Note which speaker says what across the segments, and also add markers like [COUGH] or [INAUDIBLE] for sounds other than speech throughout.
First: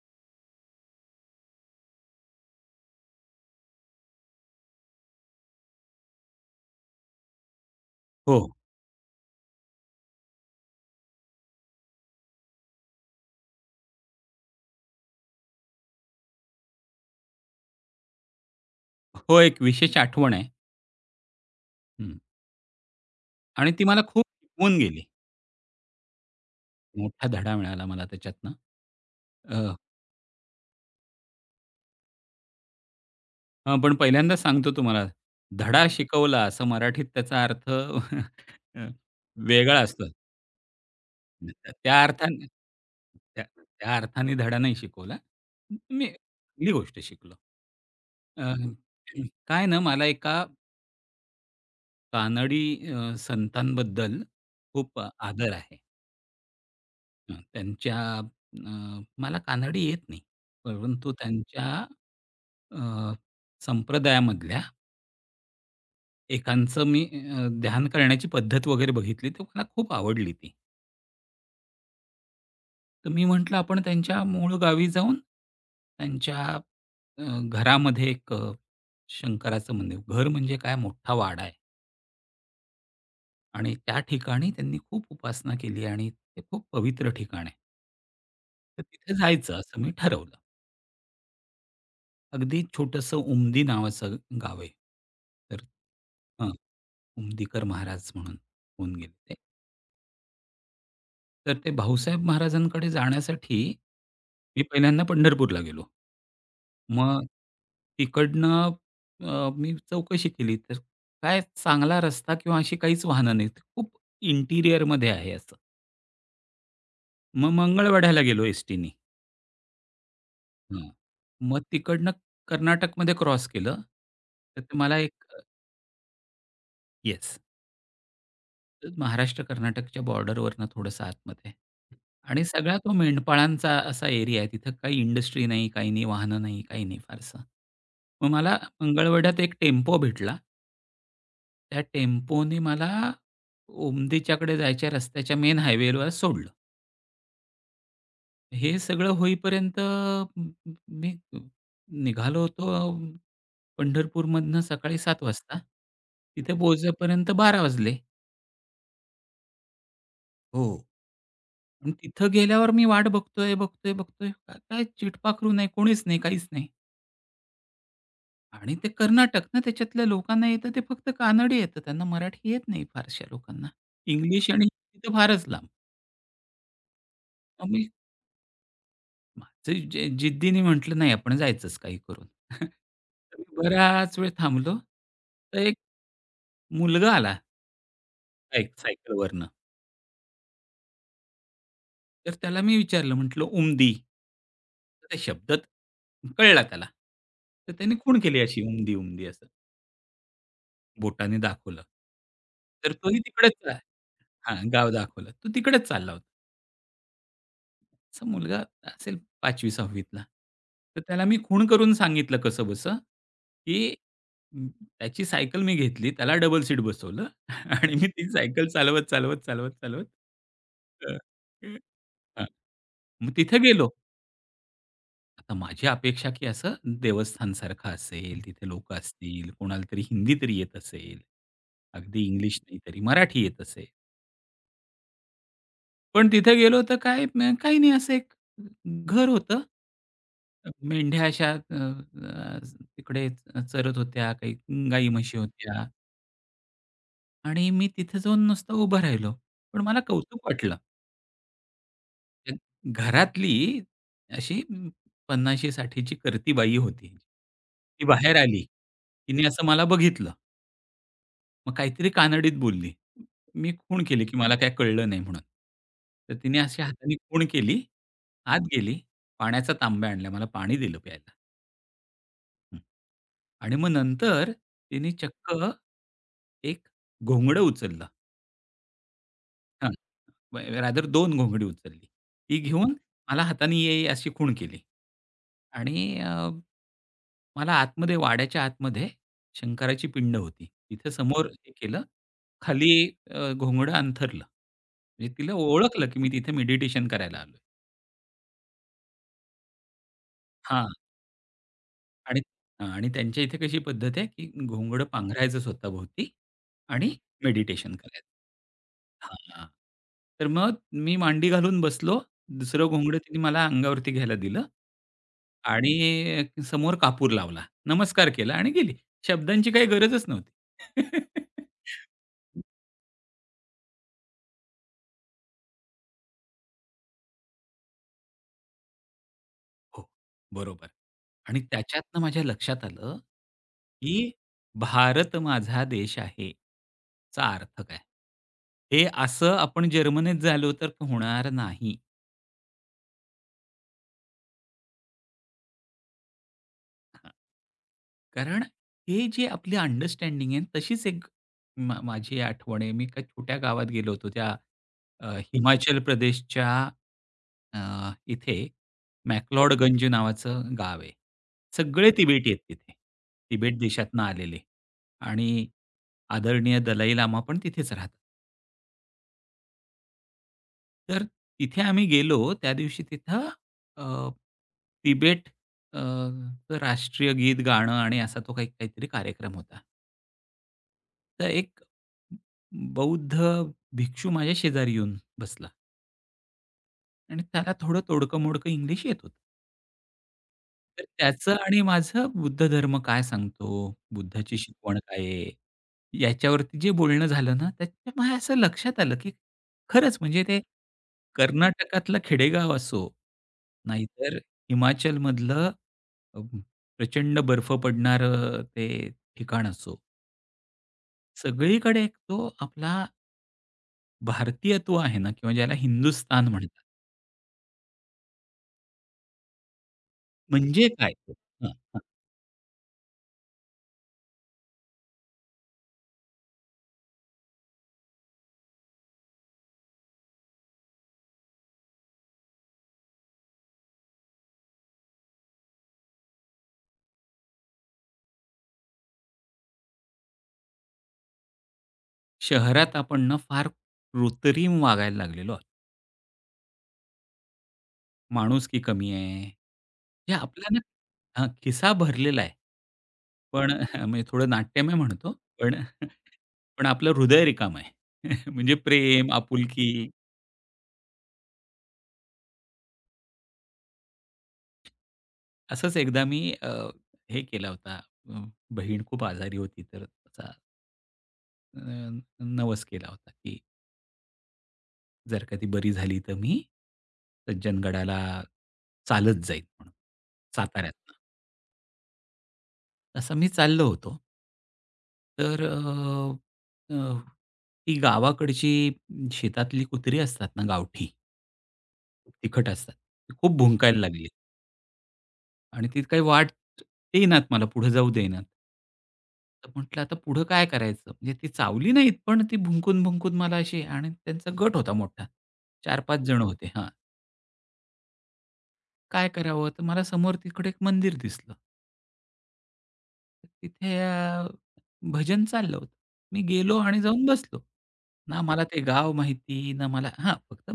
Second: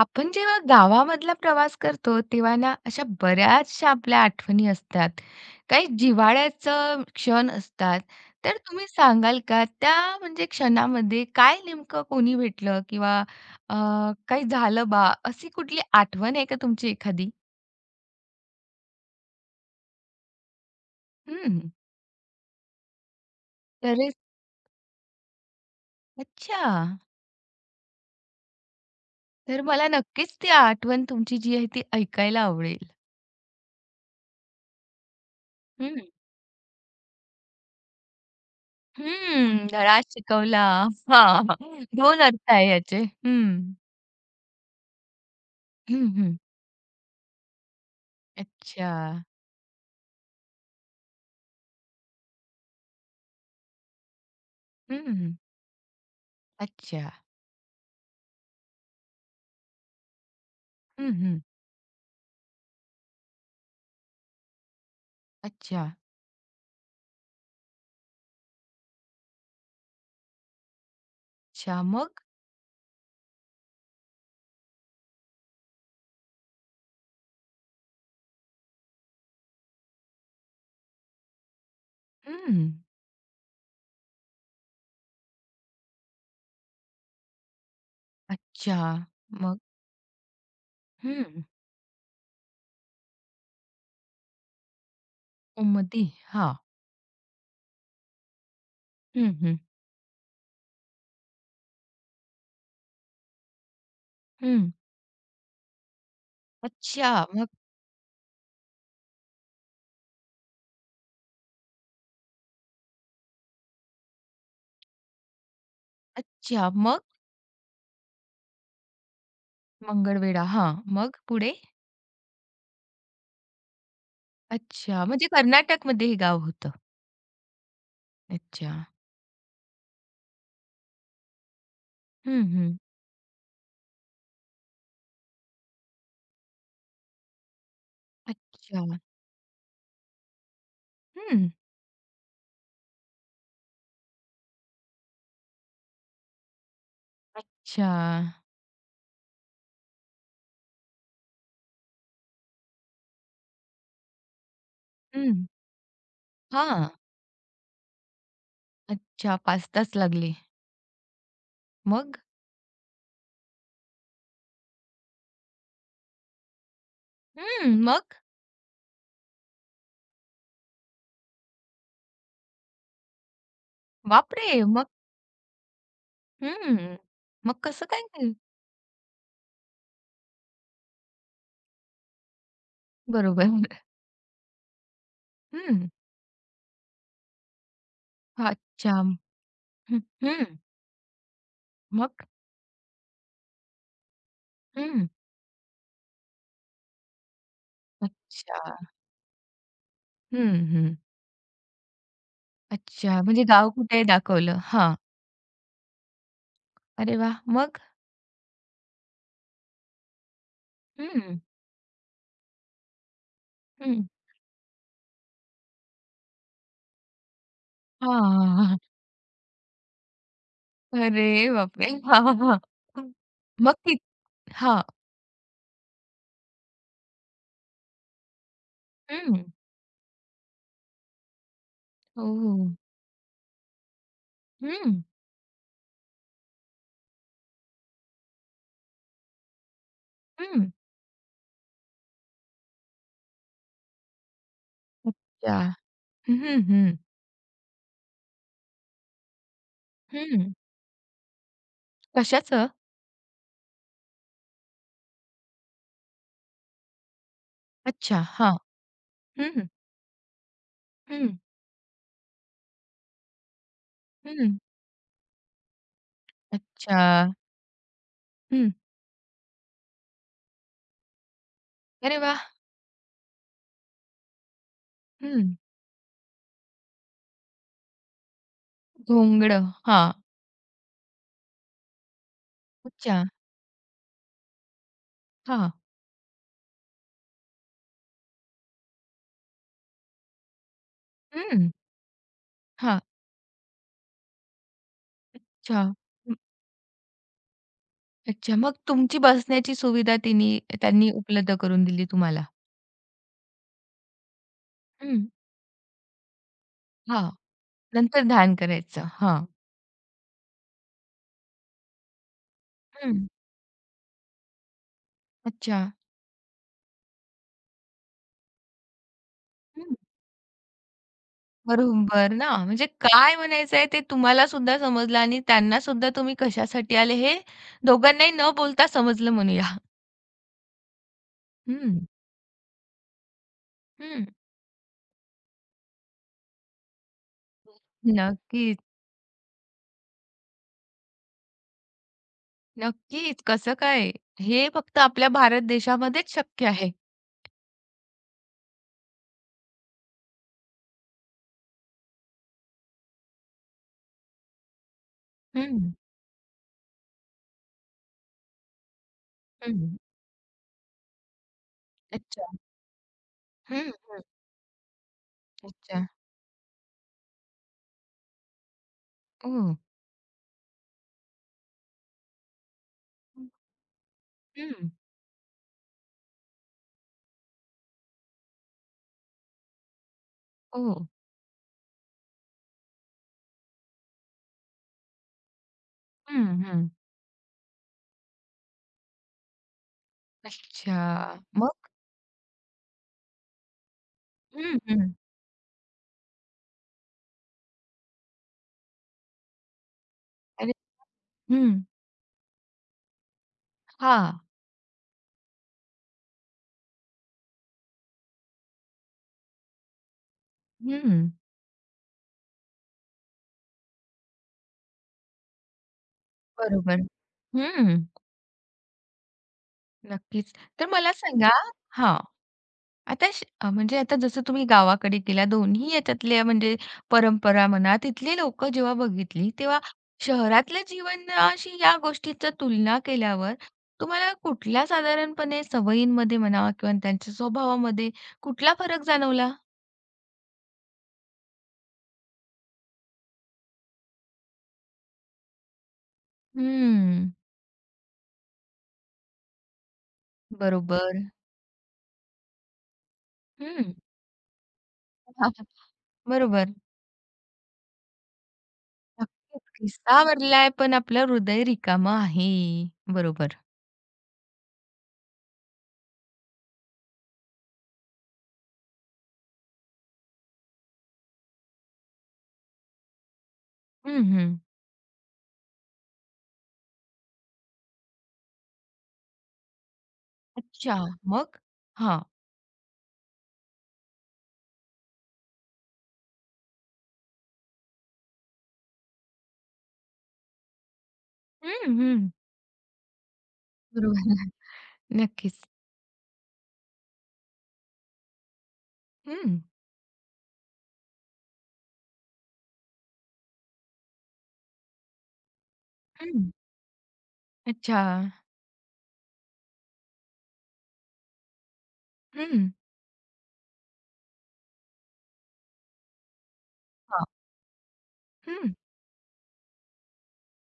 Speaker 1: आपण जेव्हा गावामधला प्रवास करतो, तेव्हा ना अशा बऱ्याचशा आपल्या आठवणी असतात. काही जिव्हाळ्याचं क्षण असतात.
Speaker 2: हो.
Speaker 1: तर तुम्ही सांगाल का त्या म्हणजे क्षणामध्ये काय नेमकं कोणी भेटलं किंवा अ, काही झालं बा, अशी कुठली आठवण आहे का तुमची एखादी?
Speaker 2: हो, एक विशेष आठवण आहे.
Speaker 1: हं.
Speaker 2: हं. आणि ती
Speaker 1: तर
Speaker 2: मला खूप शिकवून गेली.
Speaker 1: अच्छा.
Speaker 2: मोठा धडा मिळाला मला त्याच्यातनं. अ,
Speaker 1: तर मला नक्कीच ती आठवण तुमची जी आहे ती ऐकायला आवडेल.
Speaker 2: हां, पण पहिल्यांदाच सांगतो तुम्हाला, धडा
Speaker 1: हं.
Speaker 2: शिकवला असं मराठीत त्याचा अर्थ [LAUGHS] अ,
Speaker 1: हं.
Speaker 2: वेगळा
Speaker 1: धडा
Speaker 2: असतो.
Speaker 1: शिकवला. हां.
Speaker 2: त्या
Speaker 1: 2 अर्थ
Speaker 2: अर्थाने
Speaker 1: आहे याचे.
Speaker 2: त्या
Speaker 1: हं.
Speaker 2: त्या अर्थाने धडा नाही शिकवला. मी
Speaker 1: हं, हं.
Speaker 2: चांगली गोष्ट शिकलो. अ,
Speaker 1: अच्छा.
Speaker 2: काय ना मला एका कानडी संतांबद्दल खूप
Speaker 1: हं.
Speaker 2: आदर आहे.
Speaker 1: अच्छा.
Speaker 2: हं, त्यांच्या मला कानडी येत नाही.
Speaker 1: हं,
Speaker 2: परंतु
Speaker 1: हं.
Speaker 2: त्यांच्या अ, संप्रदायामधल्या
Speaker 1: अच्छा.
Speaker 2: एकांचं मी ध्यान करण्याची पद्धत वगैरे बघितली, तर मला खूप आवडली ती.
Speaker 1: अच्छा. मग?
Speaker 2: तर मी म्हटलं आपण त्यांच्या मूळ गावी जाऊन त्यांच्या अ, घरामध्ये एक शंकराचं मंदिर घर म्हणजे काय मोठा वाडा आहे
Speaker 1: हं.
Speaker 2: आणि त्या ठिकाणी त्यांनी खूप उपासना केली आणि ते खूप पवित्र ठिकाण आहे.
Speaker 1: अच्छा.
Speaker 2: तर तिथे जायचं
Speaker 1: मग?
Speaker 2: असं मी ठरवलं.
Speaker 1: हं.
Speaker 2: अगदी छोटंसं उमदी नावाचं गाव आहे. तर
Speaker 1: कुमुदी.
Speaker 2: हां,
Speaker 1: हां.
Speaker 2: उमदीकर महाराज म्हणून होऊन गेले ते.
Speaker 1: हं, हं.
Speaker 2: तर ते भाऊसाहेब महाराजांकडे जाण्यासाठी मी
Speaker 1: हं.
Speaker 2: पहिल्यांदा पंढरपूरला गेलो.
Speaker 1: अच्छा.
Speaker 2: मग
Speaker 1: मग
Speaker 2: तिकडनं मी चौकशी केली, तर काय चांगला रस्ता किंवा अशी काहीच वाहनं नाहीत. खूप इंटिरियरमध्ये आहे असं.
Speaker 1: अच्छा. मग?
Speaker 2: मग मंगळवेढ्याला गेलो एसटीनी.
Speaker 1: मंगळवेढा. हां.
Speaker 2: हां.
Speaker 1: मग पुढे?
Speaker 2: मग तिकडनं कर्नाटकमध्ये क्रॉस केलं. तर ते मला
Speaker 1: अच्छा.
Speaker 2: एक
Speaker 1: म्हणजे कर्नाटकमध्ये हे गाव होतं.
Speaker 2: येस.
Speaker 1: अच्छा.
Speaker 2: महाराष्ट्र कर्नाटकच्या बॉर्डरवरनं थोडंसं आतमध्ये आणि
Speaker 1: हं,
Speaker 2: हं.
Speaker 1: हं.
Speaker 2: सगळा तो मेंढपाळांचा असा एरिया आहे. तिथं काही इंडस्ट्री नाही, काही नाही, वाहनं नाही, काही नाही फारसं. मग मला
Speaker 1: अच्छा.
Speaker 2: मंगळवेढ्यात एक टेम्पो भेटला.
Speaker 1: हं.
Speaker 2: त्या टेम्पोने मला उमदीच्याकडे जायच्या रस्त्याच्या मेन हायवेवर सोडलं.
Speaker 1: अच्छा.
Speaker 2: हे सगळं होईपर्यंत मी निघालो होतो पंढरपूरमधनं सकाळी 7
Speaker 1: हं.
Speaker 2: वाजता. तिथे
Speaker 1: हां.
Speaker 2: पोहोचेपर्यंत 12 वाजले.
Speaker 1: अच्छा. 5 तास लागले.
Speaker 2: हो. पण
Speaker 1: मग?
Speaker 2: तिथं गेल्यावर मी वाट बघतोय, बघतोय, बघतोय. का काय चिटपाखरू नाही, कोणीच नाही, काहीच नाही.
Speaker 1: हं. मग?
Speaker 2: आणि ते कर्नाटक ना, त्याच्यातल्या लोकांना येतं ते फक्त कानडी येतं. त्यांना मराठी येत नाही फारशा लोकांना. इंग्लिश
Speaker 1: बापरे!
Speaker 2: आणि
Speaker 1: मग?
Speaker 2: हिंदी तर फारच लांब.
Speaker 1: हं. मग
Speaker 2: मग
Speaker 1: कसं
Speaker 2: मी
Speaker 1: काय?
Speaker 2: माझं जे जिद्दीने म्हटलं, "नाही, आपण जायचंच काही करून." [LAUGHS] तर मी
Speaker 1: बरोबर.
Speaker 2: बराच वेळ थांबलो. तर एक
Speaker 1: हं.
Speaker 2: मुलगा आला
Speaker 1: अच्छा.
Speaker 2: सायकलवरनं.
Speaker 1: हं, हं. मग?
Speaker 2: तर त्याला मी विचारलं, म्हटलं, "उमदी." तर
Speaker 1: हं.
Speaker 2: त्या शब्दात कळला त्याला. तर त्याने खूण केली अशी
Speaker 1: अच्छा.
Speaker 2: उमदी, उमदी असं.
Speaker 1: हं, हं.
Speaker 2: बोटाने दाखवलं. तर तोही
Speaker 1: अच्छा. म्हणजे
Speaker 2: तिकडेच
Speaker 1: गाव
Speaker 2: आहे.
Speaker 1: कुठे आहे दाखवलं.
Speaker 2: हां, गाव
Speaker 1: हां.
Speaker 2: दाखवलं. तो तिकडेच चालला होता.
Speaker 1: अरे वाह! मग?
Speaker 2: असा मुलगा असेल 5वी-6वी तर त्याला मी
Speaker 1: हं,
Speaker 2: खूण करून सांगितलं कसंबसं, की
Speaker 1: हं.
Speaker 2: अं, त्याची सायकल मी घेतली, त्याला डबल सीट बसवलं [LAUGHS] आणि मी ती सायकल
Speaker 1: हां.
Speaker 2: चालवत, चालवत, चालवत, चालवत अ,
Speaker 1: अरे बापरे! [LAUGHS] हां, हां,
Speaker 2: हां,
Speaker 1: हां.
Speaker 2: मग तिथे
Speaker 1: मग
Speaker 2: गेलो.
Speaker 1: ती हां.
Speaker 2: आता माझी अपेक्षा की असं देवस्थानसारखं असेल, तिथे लोकं असतील,
Speaker 1: हं.
Speaker 2: कोणाला तरी हिंदी तरी येत असेल, अगदी इंग्लिश
Speaker 1: ओह!
Speaker 2: नाही तरी मराठी येत असेल.
Speaker 1: हं,
Speaker 2: पण तिथे गेलो तर काय काही नाही असं एक घर होतं.
Speaker 1: हं.
Speaker 2: मेंढ्या अशा अ, अ, तिकडे चरत होत्या, काही गाई म्हशी
Speaker 1: अच्छा.
Speaker 2: होत्या
Speaker 1: हं, हं, हं.
Speaker 2: आणि मी तिथे जाऊन नुसतं उभं राहिलो. पण मला कौतुक वाटलं. त्या
Speaker 1: कशाचं?
Speaker 2: घरातली अशी 50शी 60ची करती बाई होती. ती
Speaker 1: अच्छा.
Speaker 2: बाहेर
Speaker 1: हां.
Speaker 2: आली. तिने असं
Speaker 1: हं,
Speaker 2: मला बघितलं.
Speaker 1: हं,
Speaker 2: मग काहीतरी कानडीत बोलली. मी खूण केली, की
Speaker 1: हं.
Speaker 2: मला काही कळलं नाही म्हणून. तर तिने अशी
Speaker 1: अच्छा.
Speaker 2: हाताने खूण केली, आत
Speaker 1: हं.
Speaker 2: गेली, पाण्याचा तांब्या आणला, मला पाणी दिलं प्यायला.
Speaker 1: अरे वाह!
Speaker 2: हं. आणि मग नंतर तिने चक्क
Speaker 1: हं.
Speaker 2: एक घोंगडं उचललं.
Speaker 1: घोंगडं.
Speaker 2: हां,
Speaker 1: हां.
Speaker 2: रादर 2 घोंगडी उचलली. ती घेऊन
Speaker 1: अच्छा.
Speaker 2: मला हाताने "ये, ये" अशी खूण केली.
Speaker 1: हां.
Speaker 2: आणि मला आतमध्ये वाड्याच्या आतमध्ये शंकराची पिंड होती. तिथे समोर
Speaker 1: हं.
Speaker 2: हे केलं खाली
Speaker 1: हां.
Speaker 2: घोंगडं अंथरलं. म्हणजे तिला
Speaker 1: अच्छा.
Speaker 2: ओळखलं, की मी
Speaker 1: हं.
Speaker 2: तिथे मेडिटेशन करायला आलोय.
Speaker 1: अच्छा. मग तुमची बसण्याची सुविधा तिनी
Speaker 2: हां.
Speaker 1: त्यांनी उपलब्ध करून दिली
Speaker 2: आणि
Speaker 1: तुम्हाला.
Speaker 2: हां, आणि त्यांच्या इथे कशी पद्धत आहे, की घोंगडं
Speaker 1: हं.
Speaker 2: पांघरायचं स्वतःभोवती आणि
Speaker 1: हां.
Speaker 2: मेडिटेशन करायचं.
Speaker 1: नंतर ध्यान करायचं. हां.
Speaker 2: हां. तर मग मी मांडी घालून बसलो. दुसरं घोंगडं
Speaker 1: हं.
Speaker 2: तिने मला अंगावरती घ्यायला दिलं
Speaker 1: अच्छा.
Speaker 2: आणि समोर कापूर लावला. नमस्कार केला आणि गेली. शब्दांची काही
Speaker 1: हं.
Speaker 2: गरजच नव्हती. [LAUGHS]
Speaker 1: बरोबर ना. म्हणजे काय म्हणायचं आहे ते तुम्हाला सुद्धा समजलं आणि त्यांना सुद्धा तुम्ही कशासाठी आले हे दोघांनाही न बोलता समजलं म्हणूया.
Speaker 2: हो, बरोबर. आणि
Speaker 1: हं.
Speaker 2: त्याच्यातनं माझ्या लक्षात आलं,
Speaker 1: हं.
Speaker 2: की भारत माझा देश आहे, चा अर्थ काय?
Speaker 1: नक्कीच,
Speaker 2: हे असं आपण जर्मनीत झालो तर होणार नाही.
Speaker 1: नक्कीच. कसं काय? हे फक्त आपल्या भारत देशामध्येच शक्य आहे.
Speaker 2: कारण हे जे आपली अंडरस्टँडिंग आहे तशीच एक माझी आठवण आहे. मी एका छोट्या गावात गेलो होतो त्या अ,
Speaker 1: हं.
Speaker 2: हिमाचल प्रदेशच्या इथे
Speaker 1: हं.
Speaker 2: मॅक्लॉडगंज नावाचं गाव आहे. सगळे बरं.
Speaker 1: अच्छा.
Speaker 2: तिबेटी आहेत तिथे. तिबेट
Speaker 1: हं,
Speaker 2: देशातनं आलेले आणि
Speaker 1: अच्छा.
Speaker 2: आदरणीय दलाई लामा पण तिथेच राहतात.
Speaker 1: ओह!
Speaker 2: तर तिथे आम्ही गेलो त्या दिवशी तिथं
Speaker 1: हं,
Speaker 2: अ,
Speaker 1: हं.
Speaker 2: तिबेट अ, चं राष्ट्रीय गीत गाणं आणि असा तो काही काहीतरी कार्यक्रम होता. तर एक बौद्ध भिक्षू माझ्या शेजारी येऊन बसला
Speaker 1: हं, हं.
Speaker 2: आणि त्याला थोडं तोडकं-मोडकं इंग्लिश येत होतं.
Speaker 1: अच्छा.
Speaker 2: तर त्याचं
Speaker 1: मग?
Speaker 2: आणि माझं बुद्ध धर्म काय सांगतो, बुद्धाची
Speaker 1: हं,
Speaker 2: शिकवण
Speaker 1: हं.
Speaker 2: काय आहे, याच्यावरती जे बोलणं झालं ना, त्याच्या माझ्या असं लक्षात आलं, की खरंच म्हणजे ते
Speaker 1: अरे हं.
Speaker 2: कर्नाटकातलं खेडेगाव असो,
Speaker 1: हां.
Speaker 2: नाहीतर हिमाचलमधलं अ, प्रचंड बर्फ पडणारं ते ठिकाण असो,
Speaker 1: हं.
Speaker 2: सगळीकडे एक तो आपला भारतीयत्व आहे ना किंवा ज्याला हिंदुस्तान म्हणतात.
Speaker 1: बरोबर. हं. नक्कीच. तर
Speaker 2: म्हणजे काय?
Speaker 1: मला सांगा
Speaker 2: हां, हां.
Speaker 1: हां. आता म्हणजे आता जसं तुम्ही गावाकडे गेला, दोन्ही याच्यातल्या म्हणजे परंपरा म्हणा, तिथली लोकं जेव्हा बघितली, तेव्हा शहरातल्या जीवनाशी या गोष्टीचा तुलना केल्यावर तुम्हाला कुठल्या साधारणपणे सवयींमध्ये म्हणा किंवा त्यांच्या स्वभावामध्ये कुठला फरक जाणवला?
Speaker 2: शहरात आपण ना फार कृत्रिम वागायला लागलेलो आहोत.
Speaker 1: हम्म.
Speaker 2: माणूस की कमी आहे. हे आपला
Speaker 1: बरोबर.
Speaker 2: ना खिसा भरलेला आहे. पण
Speaker 1: हं.
Speaker 2: [LAUGHS] म्हणजे थोडं नाट्यमय म्हणतो. पण [LAUGHS]
Speaker 1: [LAUGHS] बरोबर.
Speaker 2: पण आपलं हृदय रिकामं आहे. [LAUGHS] म्हणजे प्रेम,
Speaker 1: नक्कीच
Speaker 2: आपुलकी
Speaker 1: खिस्सा भरलाय, पण आपलं हृदय रिकामं आहे. बरोबर.
Speaker 2: असंच एकदा मी हे केला होता. अ, बहीण खूप आजारी होती तर त्याचा अ, नवस केला होता की
Speaker 1: हं, हं.
Speaker 2: जर का ती बरी झाली तर मी सज्जनगडाला चालत जाईन म्हणून
Speaker 1: अच्छा.
Speaker 2: साताऱ्यातनं.
Speaker 1: मग? हां.
Speaker 2: तसं मी चाललो होतो. तर अ, अ, ती गावाकडची शेतातली कुत्री असतात ना गावठी,
Speaker 1: हं, हं.
Speaker 2: तिखट असतात. ती खूप भुंकायला लागली
Speaker 1: बरोबर. [LAUGHS] नक्कीच.
Speaker 2: आणि ती काही वाट देईनात मला, पुढे जाऊ देईनात.
Speaker 1: हं,
Speaker 2: तर म्हटलं आता पुढं काय करायचं? म्हणजे ती चावली नाहीत, पण ती भुंकून-भुंकून मला अशी आणि त्यांचा गट होता मोठा. 4-5 जण
Speaker 1: हं.
Speaker 2: होते. हां.
Speaker 1: अच्छा.
Speaker 2: काय करावं? तर मला समोर तिकडे एक मंदिर दिसलं.
Speaker 1: हं.
Speaker 2: तिथे भजन चाललं होतं. मी गेलो आणि जाऊन
Speaker 1: हां.
Speaker 2: बसलो. ना मला
Speaker 1: हं.
Speaker 2: ते गाव माहिती, ना मला हां, फक्त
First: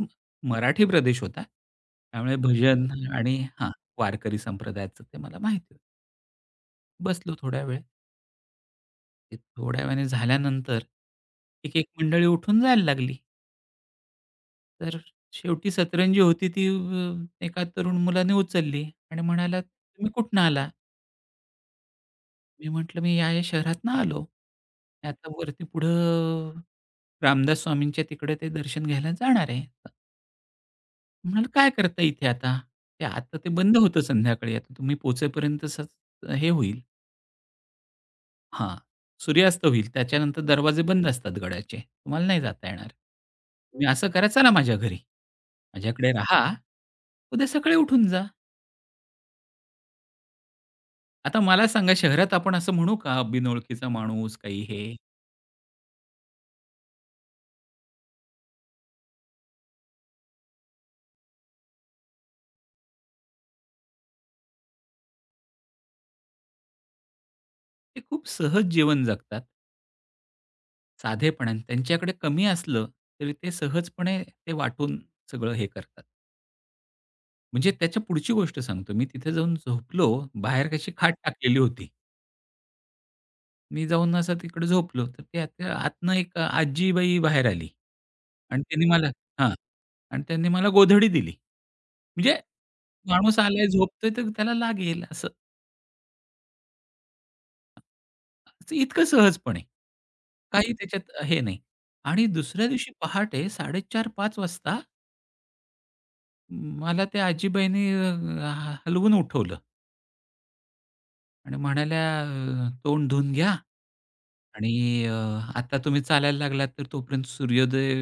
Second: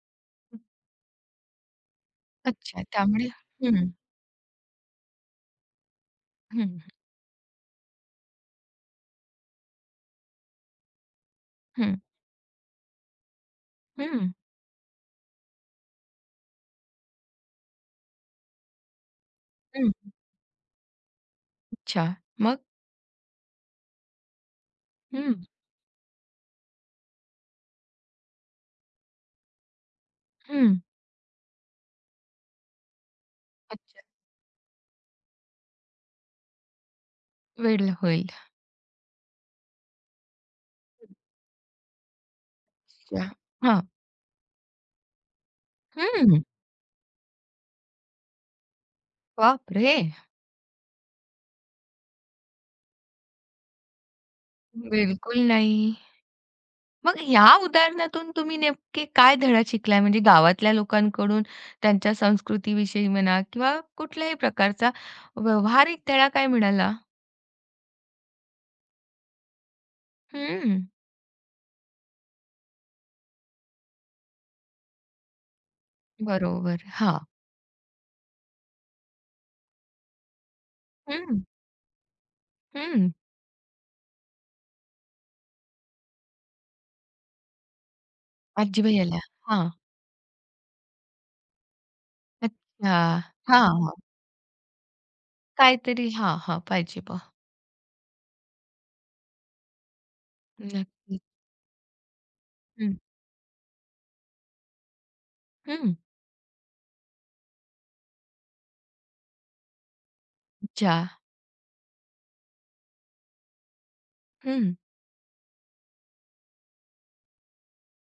Speaker 2: मराठी प्रदेश होता. त्यामुळे भजन
Speaker 1: अच्छा. त्यामुळे
Speaker 2: आणि हां,
Speaker 1: हं,
Speaker 2: वारकरी संप्रदायाचं ते मला माहिती होतं.
Speaker 1: हं,
Speaker 2: बसलो थोड्या वेळ. ते थोड्या वेळाने झाल्यानंतर एक-एक
Speaker 1: हं,
Speaker 2: मंडळी उठून जायला लागली.
Speaker 1: हं,
Speaker 2: तर शेवटी सतरंजी होती ती एका तरुण मुलाने उचलली आणि म्हणाला,
Speaker 1: हं.
Speaker 2: "तुम्ही कुठनं आला?"
Speaker 1: अच्छा. मग?
Speaker 2: मी म्हटलं, "मी या-या शहरातनं आलो. आता
Speaker 1: हं,
Speaker 2: वरती पुढं रामदास स्वामींच्या तिकडे ते दर्शन घ्यायला जाणार आहे."
Speaker 1: हं.
Speaker 2: म्हणाले, "काय करता इथे आता? ते आता ते बंद होतं
Speaker 1: अच्छा.
Speaker 2: संध्याकाळी. आता तुम्ही पोहोचेपर्यंतच हे होईल."
Speaker 1: वेळ होईल.
Speaker 2: हां, सूर्यास्त होईल. त्याच्यानंतर दरवाजे बंद असतात गडाचे. तुम्हाला नाही जाता येणार.
Speaker 1: अच्छा. हां.
Speaker 2: तुम्ही असं करा, चला माझ्या घरी. माझ्याकडे
Speaker 1: हं.
Speaker 2: राहा. उद्या सकाळी उठून जा.
Speaker 1: बापरे!
Speaker 2: आता मला सांगा, शहरात आपण असं म्हणू का बिनओळखीचा माणूस, काही हे.
Speaker 1: बिलकुल नाही. मग ह्या उदाहरणातून तुम्ही नेमके काय धडा शिकलाय? म्हणजे गावातल्या लोकांकडून त्यांच्या संस्कृतीविषयी म्हणा किंवा कुठल्याही प्रकारचा व्यावहारिक धडा काय मिळाला?
Speaker 2: ते खूप सहज जीवन जगतात.
Speaker 1: हं,
Speaker 2: साधेपणाने त्यांच्याकडे कमी असलं, तरी ते सहजपणे ते वाटून सगळं हे करतात.
Speaker 1: बरोबर. हां.
Speaker 2: म्हणजे त्याच्या पुढची गोष्ट सांगतो मी. तिथे जाऊन झोपलो, बाहेर कशी खाट
Speaker 1: हं,
Speaker 2: टाकलेली होती.
Speaker 1: हं.
Speaker 2: मी जाऊन असं तिकडे झोपलो, तर ते त्या आतनं एक आजीबाई बाहेर आली आणि त्यांनी मला
Speaker 1: आजी-भैय्याला.
Speaker 2: हां.
Speaker 1: हां.
Speaker 2: आणि त्यांनी मला गोधडी दिली. म्हणजे
Speaker 1: अच्छा.
Speaker 2: माणूस आलाय,
Speaker 1: हां, हां.
Speaker 2: झोपतोय तर त्याला लागेल असं.
Speaker 1: काहीतरी हां, हां. पाहिजे बा.
Speaker 2: असं इतकं सहजपणे. काही
Speaker 1: नक्कीच.
Speaker 2: त्याच्यात हे नाही. आणि दुसऱ्या दिवशी
Speaker 1: हं,
Speaker 2: पहाटे 4:30-5 वाजता
Speaker 1: हं.
Speaker 2: मला त्या आजीबाईंनी हलवून उठवलं
Speaker 1: अच्छा.
Speaker 2: आणि म्हणाल्या, तोंड धुवून घ्या आणि
Speaker 1: हं.
Speaker 2: आता तुम्ही चालायला लागलात तर तोपर्यंत सूर्योदय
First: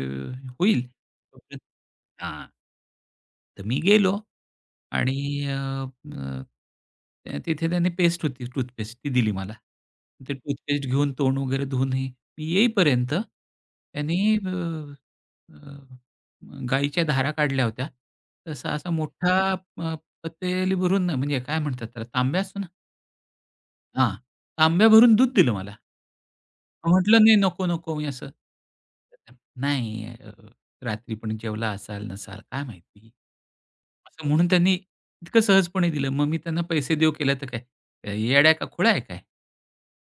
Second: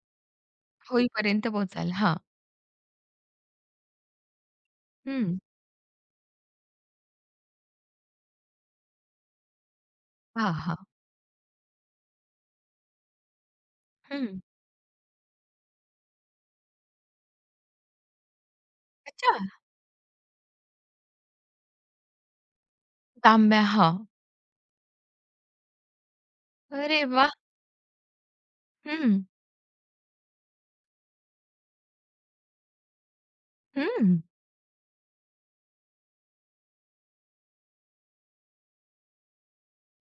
Speaker 2: होईल
Speaker 1: होईपर्यंत
Speaker 2: तोपर्यंत"
Speaker 1: पोहोचाल. हां.
Speaker 2: हां. तर मी गेलो. आणि
Speaker 1: हं.
Speaker 2: अ, अ, त्या तिथे त्यांनी पेस्ट होती टूथपेस्ट ती दिली मला. ते
Speaker 1: हां, हां.
Speaker 2: टूथपेस्ट घेऊन तोंड वगैरे धुवून हे मी येईपर्यंत त्यांनी
Speaker 1: हं.
Speaker 2: अ, अ, गाईच्या धारा काढल्या होत्या. तसा असा
Speaker 1: अच्छा.
Speaker 2: मोठा पतेली भरून म्हणजे काय म्हणतात त्याला तांब्या असतो ना?
Speaker 1: तांब्या. हां.
Speaker 2: हां, तांब्या भरून दूध दिलं मला.
Speaker 1: अरे
Speaker 2: म्हटलं,
Speaker 1: वाह!
Speaker 2: "नाही, नको, नको." मी असं.
Speaker 1: हं,
Speaker 2: "नाही, रात्री पण जेवला असाल, नसाल काय माहिती?"
Speaker 1: हं.
Speaker 2: असं म्हणून त्यांनी इतकं सहजपणे दिलं. मग मी त्यांना पैसे देऊ केले तर काय? काय येड्या का खुळा आहे काय?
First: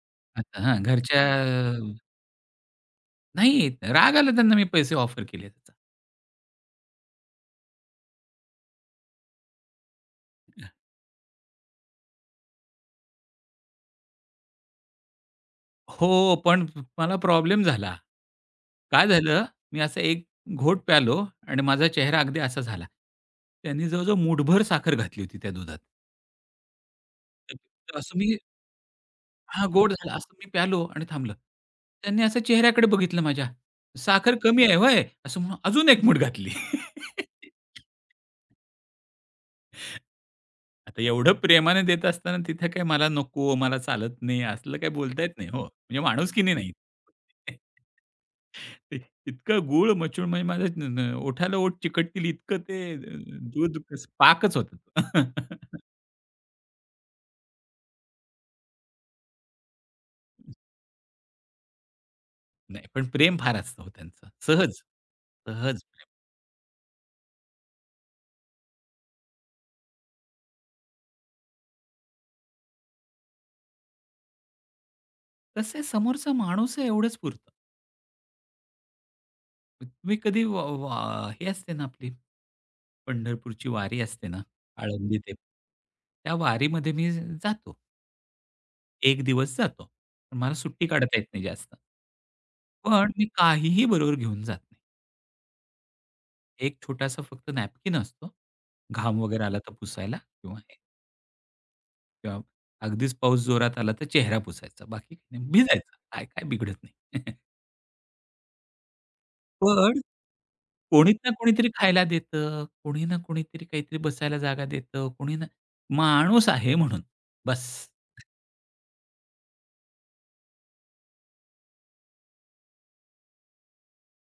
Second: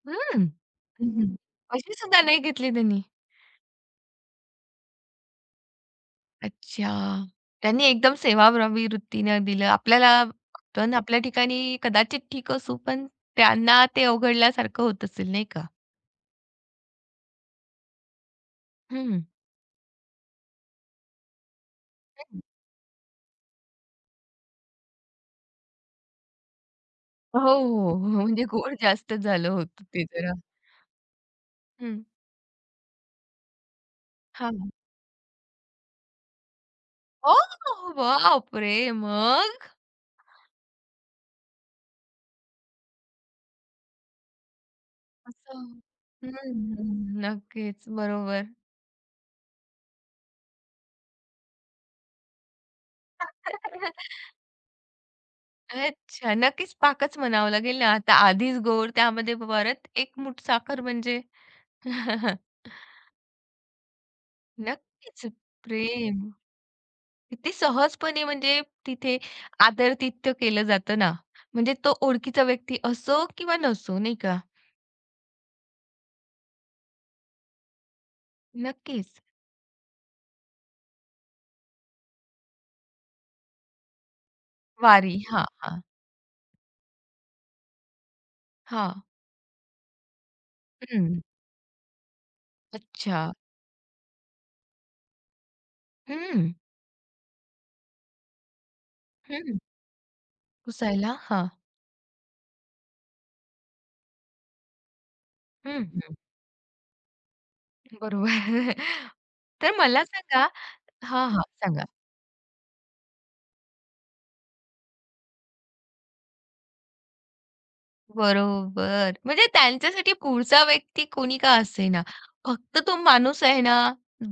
Speaker 1: हं.
Speaker 2: आता हां,
Speaker 1: हं,
Speaker 2: घरच्या
Speaker 1: हं. अशी सुद्धा नाही घेतली त्यांनी?
Speaker 2: नाही राग आला त्यांना मी पैसे ऑफर केले त्याचा.
Speaker 1: अच्छा. त्यांनी एकदम सेवाभावी वृत्तीनं दिलं. आपल्याला आपण आपल्या ठिकाणी कदाचित ठीक असू, पण त्यांना ते अवघडल्यासारखं होत असेल नाही का?
Speaker 2: हो, पण मला प्रॉब्लेम झाला. काय
Speaker 1: हं.
Speaker 2: झालं? मी असा एक घोट प्यालो आणि माझा चेहरा अगदी
Speaker 1: हं.
Speaker 2: असा झाला. त्यांनी जवळ-जवळ मूठभर साखर घातली होती त्या दुधात.
Speaker 1: हो, हो,
Speaker 2: तर असं
Speaker 1: हो.
Speaker 2: मी
Speaker 1: म्हणजे गोड जास्त झालं
Speaker 2: हां,
Speaker 1: होतं
Speaker 2: गोड
Speaker 1: ते
Speaker 2: झाला.
Speaker 1: जरा.
Speaker 2: असं मी प्यालो आणि थांबलं.
Speaker 1: हं.
Speaker 2: त्यांनी असं चेहऱ्याकडे बघितलं माझ्या. साखर कमी
Speaker 1: हां.
Speaker 2: आहे होय? असं म्हणून अजून एक मूठ घातली.
Speaker 1: हो, हो. बापरे! मग?
Speaker 2: आता एवढं प्रेमाने देत असताना तिथं काय मला नको, मला चालत नाही, असलं काही बोलता येत नाही हो.
Speaker 1: असं.
Speaker 2: म्हणजे
Speaker 1: हं, हं.
Speaker 2: माणुसकीने नाही. [LAUGHS]
Speaker 1: नक्कीच. बरोबर.
Speaker 2: ते इतकं गूळ मचूळ म्हणजे माझ्या न न ओठाला ओठ चिकटतील इतकं ते दूध
Speaker 1: [LAUGHS]
Speaker 2: पाकच होतं. [LAUGHS]
Speaker 1: अच्छा. नक्कीच पाकच म्हणावं लागेल ना आता. आधीच गोड, त्यामध्ये परत 1 मूठ साखर म्हणजे [LAUGHS]
Speaker 2: नाही, पण प्रेम फार असतं हो त्यांचं. सहज,
Speaker 1: नक्कीच.
Speaker 2: सहज.
Speaker 1: प्रेम किती सहजपणे म्हणजे तिथे आदरातिथ्य केलं जातं ना. म्हणजे तो ओळखीचा व्यक्ती असो किंवा नसो, नाही का?
Speaker 2: कसं आहे समोरचा माणूस आहे एवढंच पुरतं.
Speaker 1: नक्कीच.
Speaker 2: तुम्ही कधी वा वा हे असते ना आपली पंढरपूरची वारी असते ना,
Speaker 1: वारी.
Speaker 2: आळंदी ते.
Speaker 1: हां, हां.
Speaker 2: त्या वारीमध्ये मी जातो.
Speaker 1: हां.
Speaker 2: एक दिवस जातो. पण मला सुट्टी काढता
Speaker 1: हं.
Speaker 2: येत नाही जास्त. पण मी
Speaker 1: अच्छा.
Speaker 2: काहीही बरोबर घेऊन जात नाही.
Speaker 1: हं.
Speaker 2: एक छोटासा फक्त नॅपकिन असतो. घाम वगैरे
Speaker 1: हं.
Speaker 2: आला तर पुसायला किंवा
Speaker 1: पुसायला. हां.
Speaker 2: किंवा अगदीच पाऊस जोरात आला तर चेहरा पुसायचा. बाकी काही नाही.
Speaker 1: हं,
Speaker 2: भिजायचं.
Speaker 1: हं.
Speaker 2: काय, काय बिघडत नाही. [LAUGHS]
Speaker 1: बरोबर. [LAUGHS] तर
Speaker 2: पण
Speaker 1: मला सांगा
Speaker 2: कोणी ना
Speaker 1: हां, हां.
Speaker 2: कोणीतरी
Speaker 1: सांगा.
Speaker 2: खायला देतं, कोणी ना कोणीतरी काहीतरी बसायला जागा देतं, कोणी ना माणूस आहे म्हणून. बस,
Speaker 1: बरोबर. म्हणजे त्यांच्यासाठी पुढचा व्यक्ती कोणी का असेना, फक्त तो माणूस आहे ना,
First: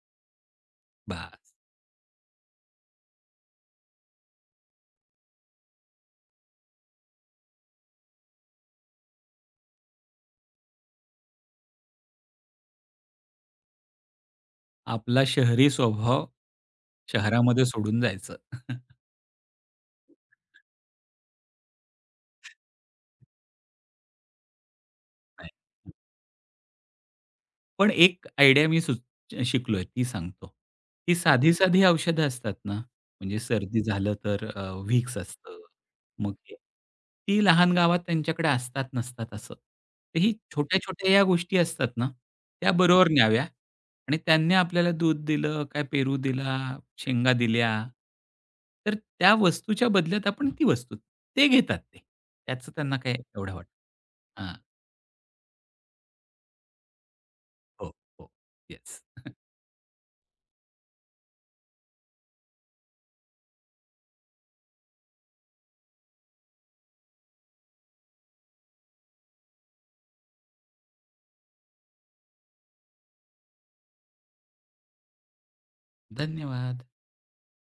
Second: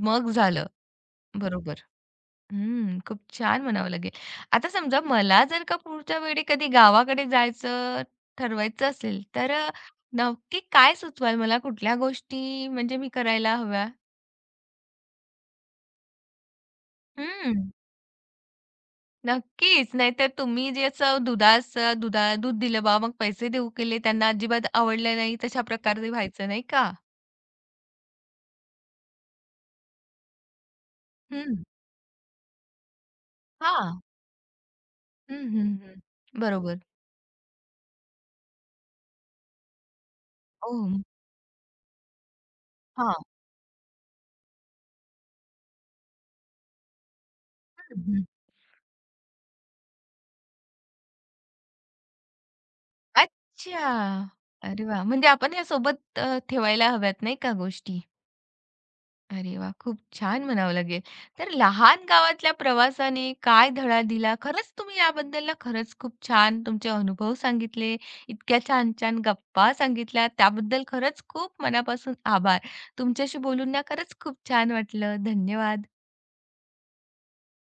Speaker 1: मग झालं.
Speaker 2: बास.
Speaker 1: बरोबर. हं, खूप छान म्हणावं लागेल. आता समजा मला जर का पुढच्या वेळी कधी गावाकडे जायचं ठरवायचं असेल, तर नक्की काय सुचवाल मला? कुठल्या गोष्टी म्हणजे मी करायला हव्या?
Speaker 2: आपला शहरी स्वभाव
Speaker 1: हं,
Speaker 2: शहरामध्ये सोडून जायचं. [LAUGHS]
Speaker 1: नक्कीच. नाहीतर तुम्ही जे असं दुधाचं दूध दिलं बा, मग पैसे देऊ केले, त्यांना अजिबात आवडलं नाही, तशा
Speaker 2: नाही.
Speaker 1: प्रकारे व्हायचं नाही का?
Speaker 2: पण एक आयडिया मी शिकलोय ती सांगतो. ती
Speaker 1: हं,
Speaker 2: साधी-साधी औषधं असतात ना, म्हणजे सर्दी
Speaker 1: हां.
Speaker 2: झालं तर व्हिक्स
Speaker 1: हं,
Speaker 2: असतं.
Speaker 1: हं, हं.
Speaker 2: मग हे
Speaker 1: बरोबर.
Speaker 2: ती लहान गावात त्यांच्याकडे असतात नसतात असं. तर ही
Speaker 1: ओह!
Speaker 2: छोट्या-छोट्या या गोष्टी असतात ना, त्या बरोबर
Speaker 1: हां.
Speaker 2: न्याव्या आणि त्यांनी आपल्याला दूध दिलं, काय पेरू दिला, शेंगा दिल्या.
Speaker 1: हं, हं.
Speaker 2: तर त्या वस्तूच्या बदल्यात आपण ती वस्तू ते घेतात ते. त्याचं त्यांना काय एवढं वाटत
Speaker 1: अच्छा.
Speaker 2: हां.
Speaker 1: अरे वाह! म्हणजे आपण या सोबत ठेवायला हव्यात नाही का
Speaker 2: हो,
Speaker 1: गोष्टी.
Speaker 2: हो. येस. [LAUGHS]
Speaker 1: अरे वाह! खूप छान म्हणावं लागेल. तर लहान गावातल्या प्रवासाने काय धडा दिला? खरंच तुम्ही याबद्दल ना खरंच खूप छान तुमचे अनुभव सांगितले. इतक्या छान-छान गप्पा सांगितल्या. त्याबद्दल खरंच खूप मनापासून आभार. तुमच्याशी बोलून ना खरंच खूप छान वाटलं. धन्यवाद.
Speaker 2: धन्यवाद.